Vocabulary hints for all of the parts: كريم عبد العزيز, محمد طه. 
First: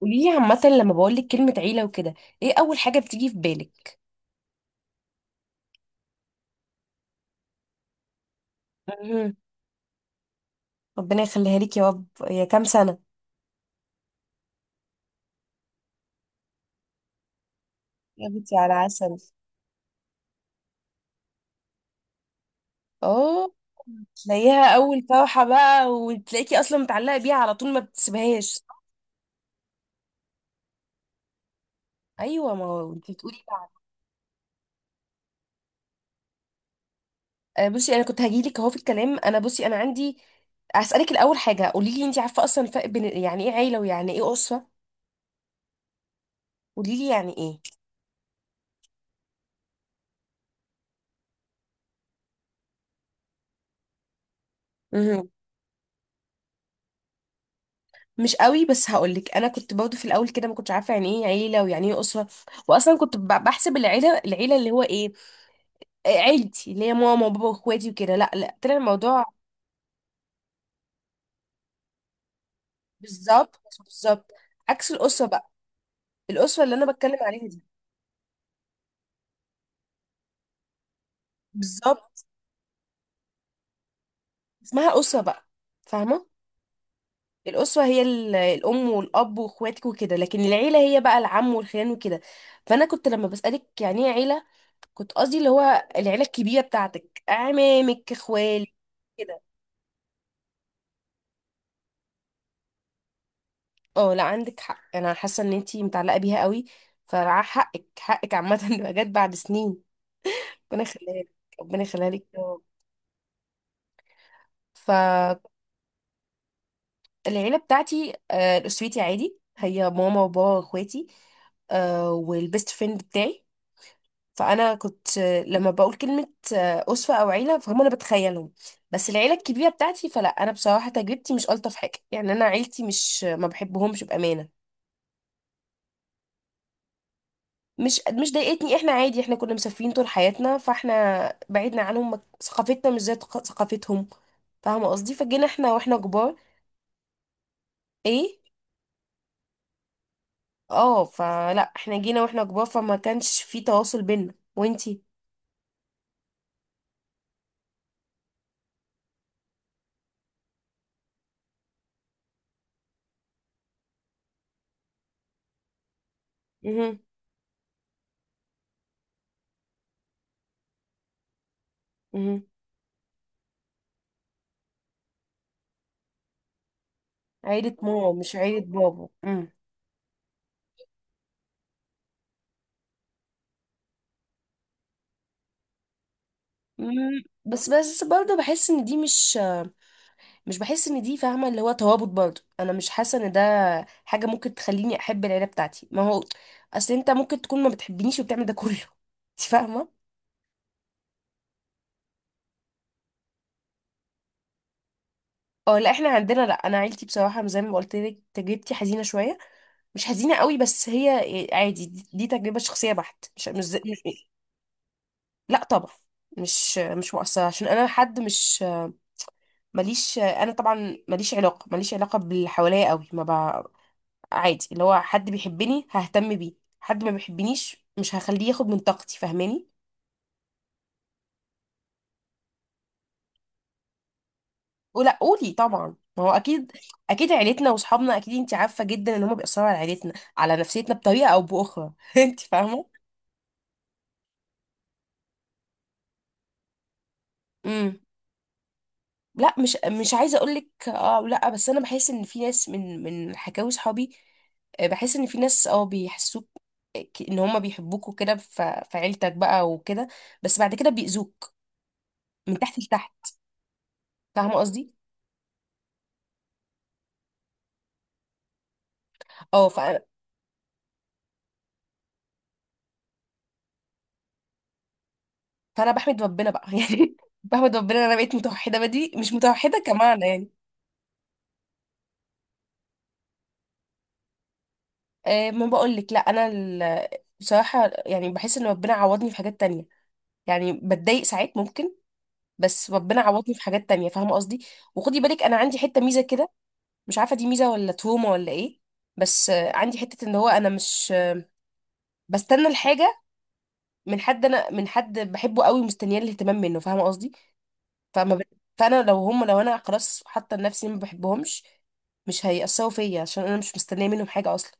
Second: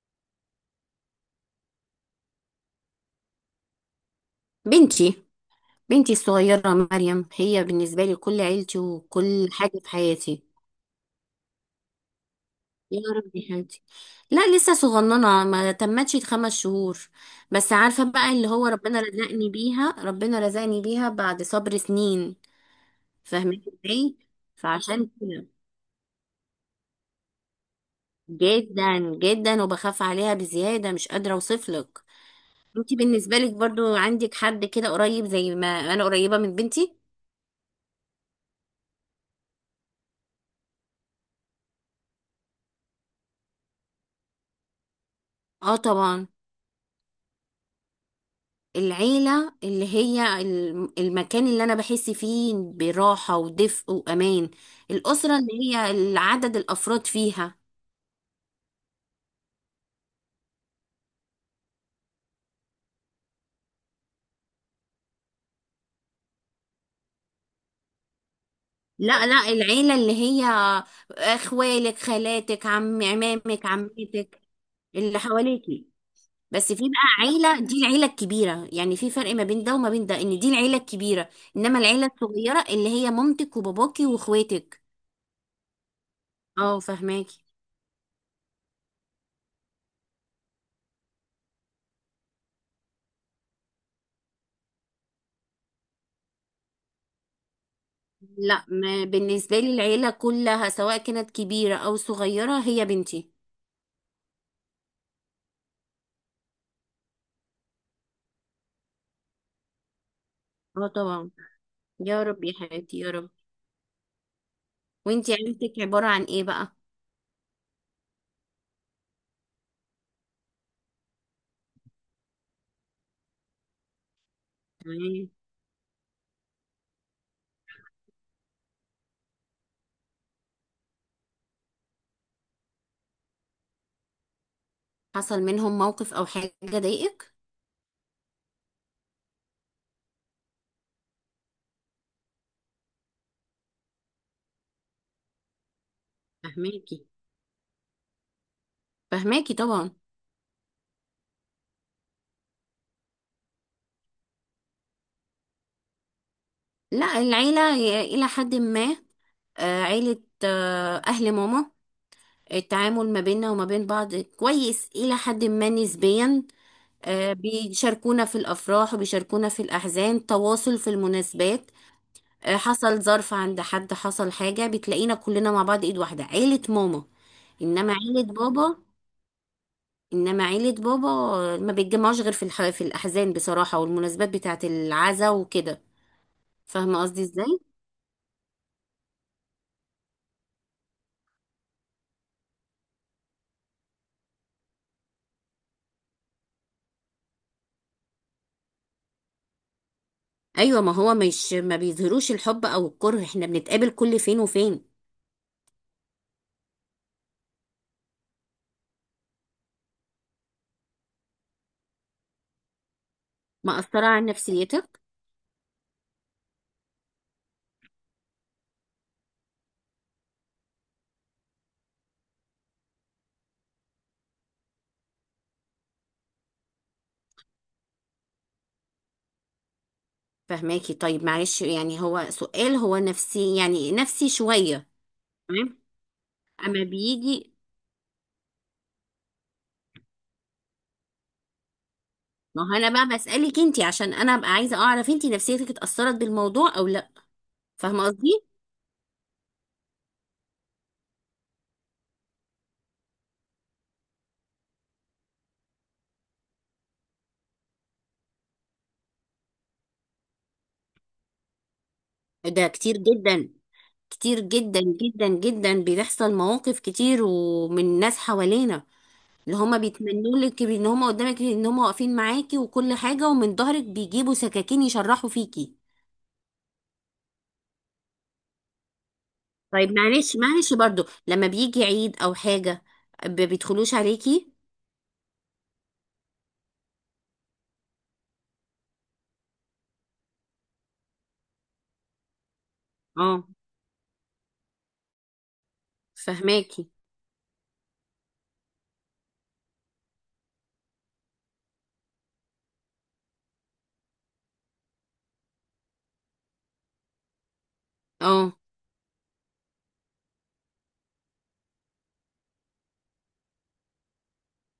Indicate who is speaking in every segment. Speaker 1: قوليلي عامة لما بقولك كلمة عيلة وكده، ايه أول حاجة بتيجي في بالك؟
Speaker 2: بنتي. بنتي الصغيرة مريم هي بالنسبة لي كل عيلتي
Speaker 1: مهم.
Speaker 2: وكل حاجة في حياتي.
Speaker 1: ربنا يخليها ليك يا رب. يا كام سنة؟
Speaker 2: يا رب يا حياتي. لا، لسه صغننة، ما تمتش خمس شهور. بس عارفة
Speaker 1: يا
Speaker 2: بقى اللي
Speaker 1: بنتي
Speaker 2: هو
Speaker 1: على
Speaker 2: ربنا
Speaker 1: عسل.
Speaker 2: رزقني بيها، ربنا رزقني بيها بعد صبر سنين.
Speaker 1: اه.
Speaker 2: فاهمين ازاي؟
Speaker 1: تلاقيها أول
Speaker 2: فعشان
Speaker 1: فرحة
Speaker 2: كده
Speaker 1: بقى وتلاقيكي أصلا متعلقة بيها على طول ما بتسيبهاش.
Speaker 2: جدا جدا، وبخاف عليها بزيادة، مش قادرة اوصفلك.
Speaker 1: أيوة، ما هو
Speaker 2: انتي
Speaker 1: انت
Speaker 2: بالنسبة
Speaker 1: بتقولي
Speaker 2: لك
Speaker 1: بعد.
Speaker 2: برضو عندك حد كده قريب زي ما انا قريبة من بنتي؟
Speaker 1: بصي، أنا كنت هجيلك أهو في الكلام. أنا بصي أنا عندي هسألك الأول حاجة: قوليلي، انت عارفة أصلا الفرق بين يعني ايه عيلة ويعني ايه أسرة؟
Speaker 2: اه طبعا.
Speaker 1: قوليلي، يعني
Speaker 2: العيلة اللي هي المكان اللي أنا بحس فيه براحة ودفء وأمان.
Speaker 1: ايه؟
Speaker 2: الأسرة اللي هي العدد الأفراد فيها.
Speaker 1: مش قوي، بس هقولك، انا كنت برضه في الاول كده ما كنتش عارفه يعني ايه عيله ويعني ايه اسره. واصلا كنت بحسب العيله، اللي هو ايه، عيلتي اللي هي ماما وبابا واخواتي وكده. لا لا، طلع الموضوع
Speaker 2: لا لا، العيلة اللي هي أخوالك، خالاتك، عم،
Speaker 1: بالظبط
Speaker 2: عمامك،
Speaker 1: بالظبط
Speaker 2: عمتك،
Speaker 1: عكس
Speaker 2: اللي
Speaker 1: الاسره بقى.
Speaker 2: حواليكي.
Speaker 1: الاسره
Speaker 2: بس
Speaker 1: اللي
Speaker 2: في
Speaker 1: انا بتكلم
Speaker 2: بقى
Speaker 1: عليها
Speaker 2: عيلة،
Speaker 1: دي
Speaker 2: دي العيلة الكبيرة، يعني في فرق ما بين ده وما بين ده إن دي العيلة الكبيرة. إنما العيلة
Speaker 1: بالظبط
Speaker 2: الصغيرة اللي هي مامتك وباباكي وإخواتك.
Speaker 1: اسمها اسره بقى، فاهمه.
Speaker 2: اه فهماكي.
Speaker 1: الاسره هي الام والاب واخواتك وكده، لكن العيله هي بقى العم والخيان وكده. فانا كنت لما بسالك يعني ايه عيله، كنت قصدي اللي هو العيلة الكبيرة بتاعتك، أعمامك
Speaker 2: لا،
Speaker 1: إخوالك.
Speaker 2: ما
Speaker 1: كده.
Speaker 2: بالنسبة لي العيلة كلها سواء كانت كبيرة أو صغيرة هي بنتي.
Speaker 1: اه لا، عندك حق. أنا حاسة إن أنتي متعلقة بيها قوي، فحقك حقك عامة إنها جت بعد سنين. ربنا
Speaker 2: اه
Speaker 1: يخليها لك،
Speaker 2: طبعا.
Speaker 1: ربنا يخليها
Speaker 2: يا
Speaker 1: لك يا
Speaker 2: رب يا
Speaker 1: رب.
Speaker 2: حياتي يا رب. وانتي
Speaker 1: فالعيلة
Speaker 2: عيلتك عبارة عن ايه بقى؟
Speaker 1: بتاعتي، أسرتي عادي هي ماما وبابا وإخواتي، والبيست فريند بتاعي. فانا كنت
Speaker 2: تمام.
Speaker 1: لما بقول كلمه اسوه او عيله، فهم انا بتخيلهم، بس العيله الكبيره بتاعتي فلا. انا بصراحه تجربتي مش الطف حاجه يعني. انا عيلتي مش، ما بحبهمش بامانه.
Speaker 2: حصل منهم موقف أو حاجة ضايقك؟
Speaker 1: مش ضايقتني. احنا عادي، احنا كنا مسافرين طول حياتنا فاحنا بعدنا عنهم. ثقافتنا مش زي ثقافتهم، فاهمه قصدي؟ فجينا احنا واحنا كبار.
Speaker 2: فهماكي،
Speaker 1: ايه.
Speaker 2: فهماكي طبعا.
Speaker 1: اه. فلا، احنا جينا واحنا كبار فما كانش في تواصل بينا وانتي.
Speaker 2: لا، العيلة إلى حد ما. آه، عيلة، آه، أهل ماما. التعامل ما بيننا وما بين بعض كويس إلى حد ما نسبيا.
Speaker 1: مهم.
Speaker 2: آه، بيشاركونا في الأفراح وبيشاركونا في الأحزان، تواصل في المناسبات.
Speaker 1: مهم.
Speaker 2: آه، حصل ظرف عند حد، حصل حاجة، بتلاقينا كلنا مع بعض ايد واحدة، عيلة ماما.
Speaker 1: عيله
Speaker 2: انما
Speaker 1: ماما
Speaker 2: عيلة
Speaker 1: مش عيله
Speaker 2: بابا،
Speaker 1: بابا.
Speaker 2: انما عيلة بابا، آه، ما بيتجمعوش غير في في الاحزان بصراحة، والمناسبات بتاعة العزا وكده. فاهمة قصدي ازاي؟
Speaker 1: بس برضه بحس ان دي مش. مش بحس ان دي، فاهمه اللي هو توابط، برضه انا مش حاسه ان ده حاجه ممكن تخليني احب العيله بتاعتي. ما هو اصل انت ممكن تكون ما بتحبنيش وبتعمل ده كله انت فاهمه.
Speaker 2: ايوه، ما هو مش ما بيظهروش الحب او الكره، احنا بنتقابل كل فين وفين.
Speaker 1: اه لا، احنا عندنا، لا، انا عيلتي بصراحه زي ما قلت لك تجربتي حزينه شويه. مش حزينه قوي بس هي عادي. دي تجربه شخصيه بحت، مش مش, زي-
Speaker 2: مأثرة
Speaker 1: مش
Speaker 2: على نفسيتك؟
Speaker 1: لا طبعا، مش مؤثره عشان انا حد مش. ماليش انا طبعا، ماليش علاقه باللي حواليا قوي. ما عادي، اللي هو حد بيحبني ههتم بيه، حد ما بيحبنيش مش هخليه ياخد من طاقتي، فاهماني؟
Speaker 2: فهماكي. طيب معلش، يعني هو سؤال، هو نفسي يعني، نفسي شوية.
Speaker 1: ولا قولي،
Speaker 2: تمام.
Speaker 1: طبعا ما هو اكيد.
Speaker 2: اما
Speaker 1: اكيد
Speaker 2: بيجي.
Speaker 1: عيلتنا واصحابنا، اكيد انت عارفه جدا ان هم بيأثروا على عيلتنا، على نفسيتنا بطريقه او باخرى انت
Speaker 2: ما هو
Speaker 1: فاهمه.
Speaker 2: انا بقى بسألك انتي، عشان انا ابقى عايزة اعرف انتي نفسيتك اتأثرت بالموضوع او لا.
Speaker 1: امم
Speaker 2: فاهمة قصدي؟
Speaker 1: لا، مش عايزه اقول لك اه لا، بس انا بحس ان في ناس، من حكاوي صحابي، بحس ان في ناس بيحسوك ان هم بيحبوك وكده، في عيلتك بقى وكده، بس بعد كده بيأذوك من
Speaker 2: ده
Speaker 1: تحت
Speaker 2: كتير
Speaker 1: لتحت،
Speaker 2: جدا. كتير
Speaker 1: فاهمه
Speaker 2: جدا
Speaker 1: قصدي؟
Speaker 2: جدا جدا بيحصل مواقف كتير ومن ناس حوالينا، اللي
Speaker 1: اه ف
Speaker 2: هما بيتمنوا لك ان هما قدامك، ان هما واقفين معاكي وكل حاجة، ومن ظهرك بيجيبوا سكاكين يشرحوا فيكي.
Speaker 1: فانا بحمد ربنا بقى يعني، بحمد ربنا ان انا بقيت متوحده بدري مش متوحده
Speaker 2: طيب
Speaker 1: كمان
Speaker 2: معلش،
Speaker 1: يعني.
Speaker 2: معلش برضو، لما بيجي عيد او حاجة بيدخلوش عليكي؟
Speaker 1: ما بقول لك لا، بصراحه يعني بحس ان ربنا عوضني في حاجات تانية. يعني بتضايق ساعات ممكن، بس ربنا
Speaker 2: اه
Speaker 1: عوضني في حاجات تانية، فاهمه قصدي؟ وخدي بالك، انا عندي حته ميزه كده،
Speaker 2: فهماكي.
Speaker 1: مش عارفه دي ميزه ولا تروما ولا ايه. بس عندي حته ان هو انا مش بستنى الحاجه من حد، انا من حد بحبه قوي ومستنياه الاهتمام منه، فاهمه قصدي؟ فما ب...
Speaker 2: اه.
Speaker 1: فانا لو هم لو انا خلاص حاطه لنفسي ما بحبهمش، مش هيأثروا فيا عشان انا مش مستنيه منهم حاجه اصلا.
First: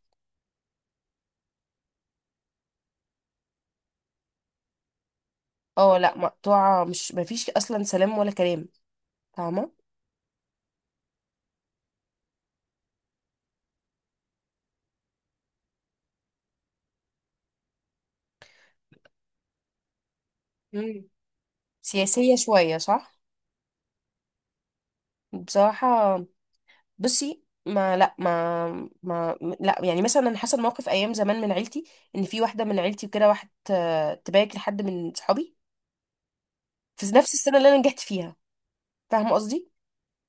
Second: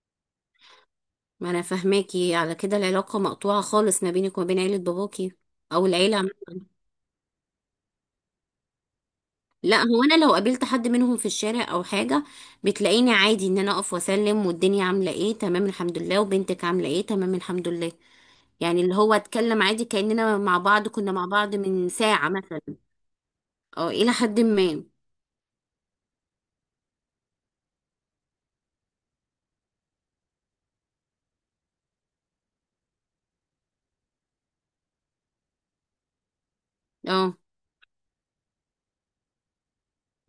Speaker 2: ما انا فاهماكي، على كده العلاقة مقطوعة خالص ما بينك وما بين عيلة باباكي، او
Speaker 1: اه
Speaker 2: العيلة
Speaker 1: لا، مقطوعه. مش، ما فيش اصلا سلام ولا كلام، فاهمه.
Speaker 2: لا، هو انا لو قابلت حد منهم في الشارع او حاجة بتلاقيني عادي ان انا اقف واسلم، والدنيا عاملة ايه، تمام الحمد لله، وبنتك عاملة ايه، تمام الحمد لله، يعني اللي هو اتكلم عادي كأننا مع بعض،
Speaker 1: مم.
Speaker 2: كنا مع بعض من ساعة
Speaker 1: سياسيه
Speaker 2: مثلا.
Speaker 1: شويه، صح.
Speaker 2: اه، الى حد ما.
Speaker 1: بصراحه، بصي، ما لا ما ما لا يعني مثلا انا حصل موقف ايام زمان من عيلتي، ان في واحده من عيلتي وكده، واحد تبارك لحد من صحابي في نفس
Speaker 2: اه.
Speaker 1: السنه اللي انا نجحت فيها، فاهمه قصدي؟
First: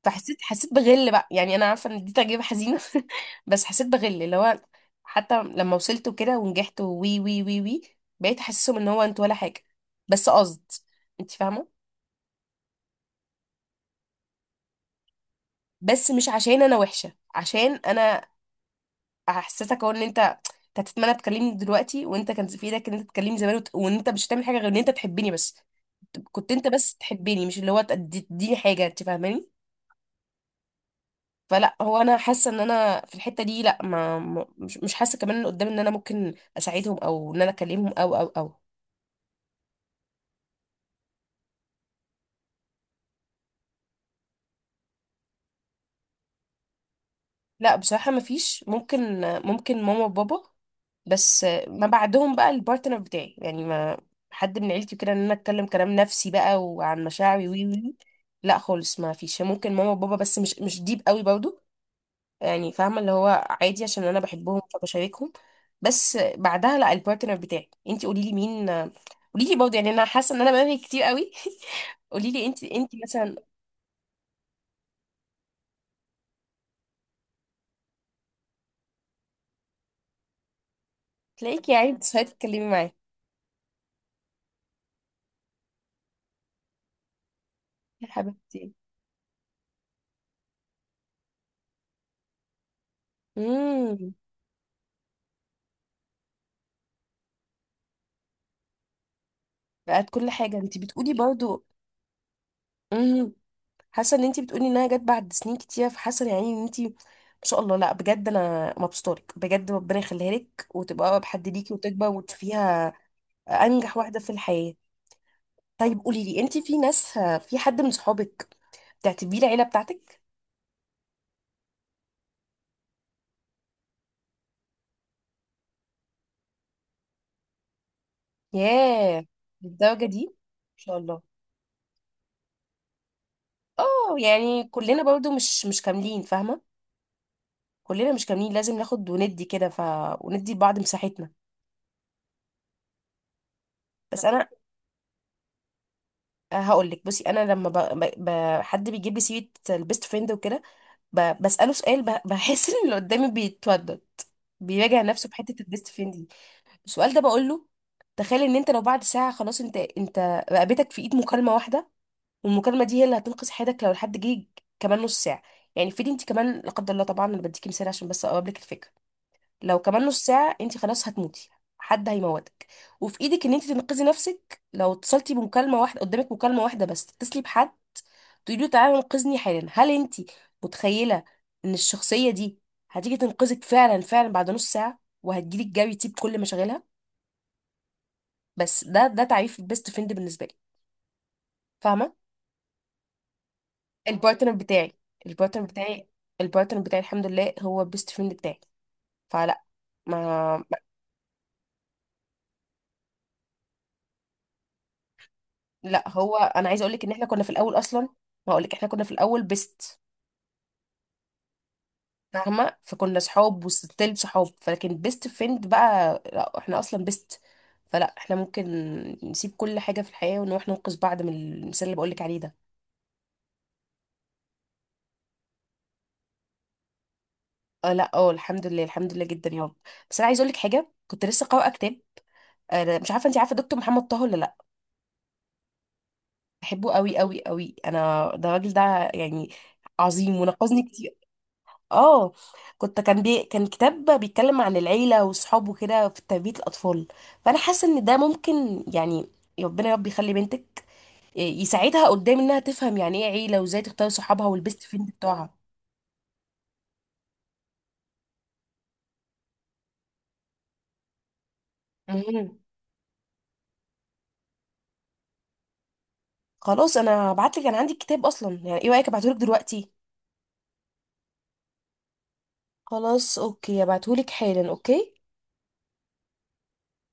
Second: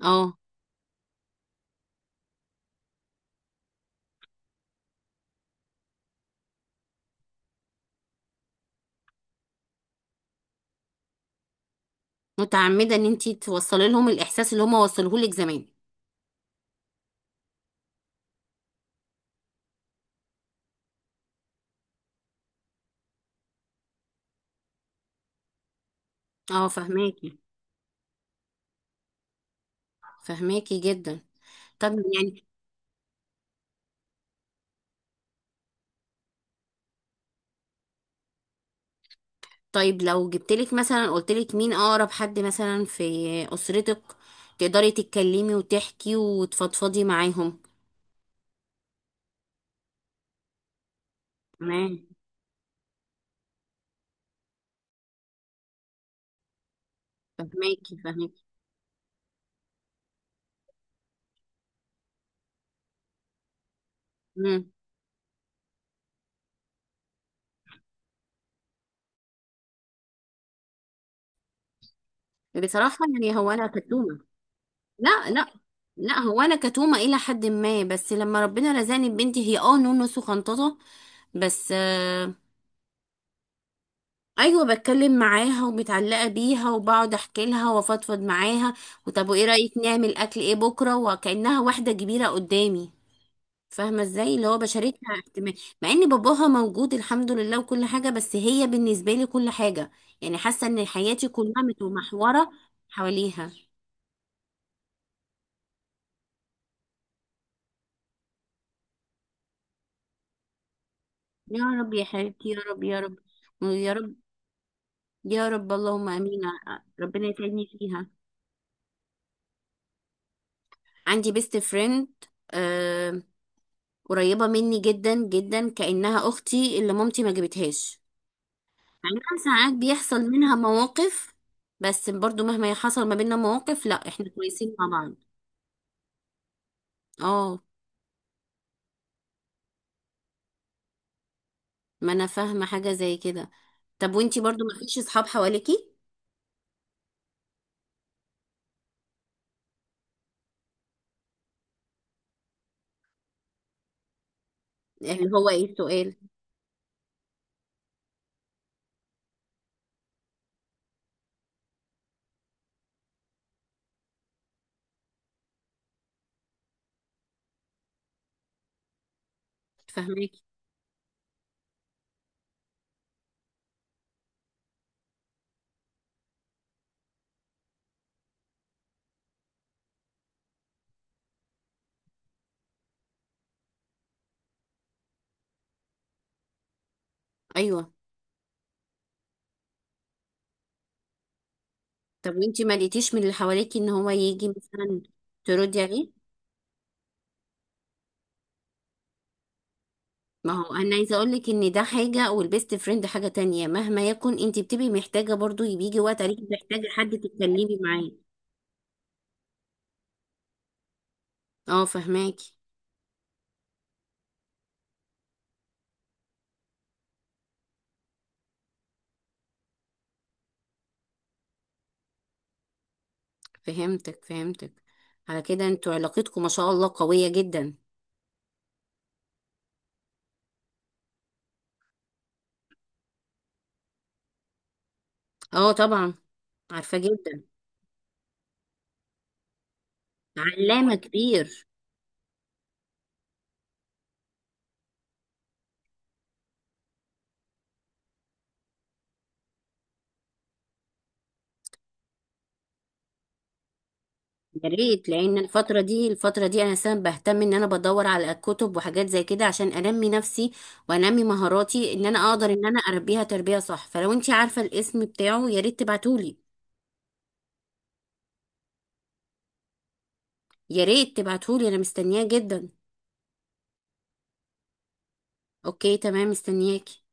Speaker 2: اه،
Speaker 1: فحسيت حسيت بغل بقى. يعني انا عارفه ان دي تجربه حزينه بس حسيت بغل اللي هو، حتى لما وصلت وكده ونجحت وي وي وي وي، بقيت احسسهم ان هو انت ولا حاجه. بس قصد، انت فاهمه؟
Speaker 2: متعمدة ان انتي توصلي لهم الاحساس اللي هما وصلوه لك زمان.
Speaker 1: بس مش عشان انا وحشه، عشان انا احسسك هو ان انت، أنت هتتمنى تكلمني دلوقتي وانت كان في ايدك ان انت تكلمني زمان، وان انت مش هتعمل حاجه غير ان انت تحبني بس. كنت انت
Speaker 2: اه
Speaker 1: بس
Speaker 2: فاهماكي،
Speaker 1: تحبني، مش اللي هو تديني حاجه، انت فاهماني؟
Speaker 2: فاهماكي جدا.
Speaker 1: فلا،
Speaker 2: طب
Speaker 1: هو انا
Speaker 2: يعني،
Speaker 1: حاسه ان انا في الحته دي لا، مش حاسه كمان ان قدام ان انا ممكن اساعدهم او ان انا اكلمهم او او او
Speaker 2: طيب لو جبتلك مثلا، قلتلك مين اقرب حد مثلا في اسرتك تقدري تتكلمي وتحكي وتفضفضي معاهم.
Speaker 1: لا بصراحه ما فيش. ممكن ممكن ماما وبابا، بس ما
Speaker 2: تمام.
Speaker 1: بعدهم بقى البارتنر بتاعي يعني، ما حد من عيلتي كده ان انا اتكلم كلام نفسي بقى وعن مشاعري وي وي.
Speaker 2: فهماكي، فهماكي.
Speaker 1: لا خالص ما فيش. ممكن ماما وبابا بس، مش ديب قوي برضو يعني، فاهمه اللي هو عادي عشان انا بحبهم
Speaker 2: امم.
Speaker 1: فبشاركهم، بس بعدها لا، البارتنر بتاعي. انت قولي لي مين، قولي لي برضه، يعني انا حاسه ان انا بنهي كتير قوي قولي لي انت
Speaker 2: بصراحة
Speaker 1: مثلا.
Speaker 2: يعني، هو انا كتومة. لا لا. لا، هو انا كتومة الى حد ما، بس لما ربنا رزقني ببنتي، هي اه نونو وخنططة
Speaker 1: تلاقيكي
Speaker 2: بس
Speaker 1: يعني بتصحي
Speaker 2: آه.
Speaker 1: تتكلمي معاه.
Speaker 2: ايوه، بتكلم معاها ومتعلقه بيها، وبقعد احكي لها
Speaker 1: يا
Speaker 2: وافضفض
Speaker 1: حبيبتي.
Speaker 2: معاها، وطب وايه رايك نعمل اكل ايه بكره، وكانها واحده كبيره قدامي. فاهمه
Speaker 1: امم
Speaker 2: ازاي، اللي هو بشارتها احتمال، مع ان باباها موجود الحمد لله وكل حاجه، بس هي بالنسبه لي كل حاجه.
Speaker 1: بقت كل
Speaker 2: يعني
Speaker 1: حاجه،
Speaker 2: حاسه
Speaker 1: انت
Speaker 2: ان
Speaker 1: بتقولي
Speaker 2: حياتي كلها
Speaker 1: برضه.
Speaker 2: متمحوره
Speaker 1: امم
Speaker 2: حواليها.
Speaker 1: حاسه ان انت بتقولي انها جت بعد سنين كتير، فحاسه يعني ان انت، ما شاء الله. لا بجد، انا مبسوطه لك بجد. ربنا يخليها لك وتبقى اقرب حد
Speaker 2: يا
Speaker 1: ليكي
Speaker 2: رب يا
Speaker 1: وتكبر
Speaker 2: حبيبتي، يا رب
Speaker 1: وتشوفيها
Speaker 2: يا رب، يا
Speaker 1: انجح
Speaker 2: رب
Speaker 1: واحده في الحياه.
Speaker 2: يا رب
Speaker 1: طيب
Speaker 2: اللهم
Speaker 1: قولي لي،
Speaker 2: امين.
Speaker 1: انت في ناس،
Speaker 2: ربنا
Speaker 1: في
Speaker 2: يسعدني
Speaker 1: حد من
Speaker 2: فيها.
Speaker 1: صحابك بتعتبيه العيله بتاعتك؟
Speaker 2: عندي بيست فريند. آه. قريبه مني جدا جدا، كانها اختي اللي مامتي ما جابتهاش. مع
Speaker 1: ياه،
Speaker 2: انها ساعات
Speaker 1: للدرجه
Speaker 2: بيحصل
Speaker 1: دي ما
Speaker 2: منها
Speaker 1: شاء الله.
Speaker 2: مواقف، بس برضو مهما حصل ما بيننا مواقف، لا
Speaker 1: اه،
Speaker 2: احنا
Speaker 1: يعني
Speaker 2: كويسين مع
Speaker 1: كلنا
Speaker 2: بعض.
Speaker 1: برضو مش كاملين، فاهمه.
Speaker 2: اه.
Speaker 1: كلنا مش كاملين، لازم ناخد وندي كده. وندي لبعض مساحتنا.
Speaker 2: ما انا فاهمة حاجة زي كده. طب
Speaker 1: بس
Speaker 2: وانتي
Speaker 1: انا
Speaker 2: برضو ما فيش اصحاب حواليكي؟
Speaker 1: هقول لك، بصي، انا لما ب... ب... حد بيجيب لي سيره البيست فريند وكده، بساله سؤال. بحس ان اللي قدامي بيتودد، بيراجع نفسه
Speaker 2: اللي
Speaker 1: في
Speaker 2: هو
Speaker 1: حته
Speaker 2: ايه
Speaker 1: البيست فريند
Speaker 2: السؤال؟
Speaker 1: دي. السؤال ده بقول له: تخيل ان انت لو بعد ساعه خلاص، انت رقبتك في ايد مكالمه واحده، والمكالمه دي هي اللي هتنقذ حياتك لو الحد جه كمان نص ساعه. يعني افرضي انت كمان، لا قدر الله طبعا، انا بديكي مثال عشان بس اقرب لك الفكره. لو كمان نص
Speaker 2: فاهماكي.
Speaker 1: ساعه انت خلاص هتموتي، حد هيموتك، وفي ايدك ان انت تنقذي نفسك لو اتصلتي بمكالمه واحده. قدامك مكالمه واحده بس تتصلي بحد تقولي له: تعالى انقذني حالا. هل انت متخيله ان الشخصيه دي هتيجي تنقذك فعلا فعلا بعد نص ساعه، وهتجيلك جري تسيب كل مشاغلها؟
Speaker 2: ايوه.
Speaker 1: بس ده، ده تعريف البيست فريند بالنسبه لي، فاهمه.
Speaker 2: طب وانتي ما لقيتيش من اللي حواليكي ان هو يجي
Speaker 1: البارتنر بتاعي
Speaker 2: مثلا
Speaker 1: البارتنر
Speaker 2: تردي
Speaker 1: بتاعي
Speaker 2: عليه؟
Speaker 1: البارتنر بتاعي، الحمد لله، هو بيست فريند بتاعي، فلا
Speaker 2: ما
Speaker 1: ما ما-
Speaker 2: هو انا عايزه اقول لك ان ده حاجه والبيست فريند حاجه تانية، مهما يكن انت بتبقي محتاجه، برضو بيجي
Speaker 1: لا،
Speaker 2: وقت
Speaker 1: هو
Speaker 2: عليكي
Speaker 1: انا عايزه
Speaker 2: محتاجه
Speaker 1: اقول لك ان
Speaker 2: حد
Speaker 1: احنا كنا في الاول
Speaker 2: تتكلمي
Speaker 1: اصلا،
Speaker 2: معاه.
Speaker 1: ما اقول لك، احنا كنا في الاول بيست،
Speaker 2: اه فهماكي.
Speaker 1: فاهمه. فكنا صحاب وستيل صحاب، فلكن بيست فريند بقى لا، احنا اصلا بيست، فلا احنا ممكن نسيب كل حاجه في الحياه ونروح ننقذ بعض من المثال اللي بقول لك عليه ده.
Speaker 2: فهمتك، فهمتك. على كده انتوا علاقتكم ما شاء الله قويه جدا.
Speaker 1: اه لا، اه الحمد لله، الحمد لله جدا يا رب. بس انا عايزه اقول لك حاجه، كنت لسه قارئه كتاب. مش عارفه، انت عارفه دكتور محمد طه ولا لا؟
Speaker 2: اه طبعا.
Speaker 1: بحبه
Speaker 2: عارفه
Speaker 1: قوي قوي
Speaker 2: جدا.
Speaker 1: قوي انا. ده الراجل ده يعني عظيم ونقذني
Speaker 2: علامه
Speaker 1: كتير.
Speaker 2: كبير.
Speaker 1: اه. كان كتاب بيتكلم عن العيله وصحابه كده في تربيه الاطفال. فانا حاسه ان ده ممكن يعني، ربنا يا رب يخلي بنتك، يساعدها قدام انها تفهم يعني ايه عيله وازاي تختار صحابها
Speaker 2: يا
Speaker 1: والبيست
Speaker 2: ريت،
Speaker 1: فريند
Speaker 2: لان
Speaker 1: بتوعها.
Speaker 2: الفتره دي، الفتره دي انا سبب بهتم ان انا بدور على كتب وحاجات زي كده عشان انمي نفسي، وانمي مهاراتي ان انا اقدر
Speaker 1: مهم.
Speaker 2: ان انا اربيها تربيه صح. فلو انت عارفه الاسم بتاعه يا ريت تبعتولي.
Speaker 1: خلاص، انا هبعتلك. انا عندي الكتاب اصلا يعني. ايه رايك ابعتهولك دلوقتي؟
Speaker 2: يا ريت تبعتولي، انا مستنياه جدا.
Speaker 1: خلاص، اوكي، هبعتهولك حالا. اوكي.
Speaker 2: اوكي تمام، مستنياكي.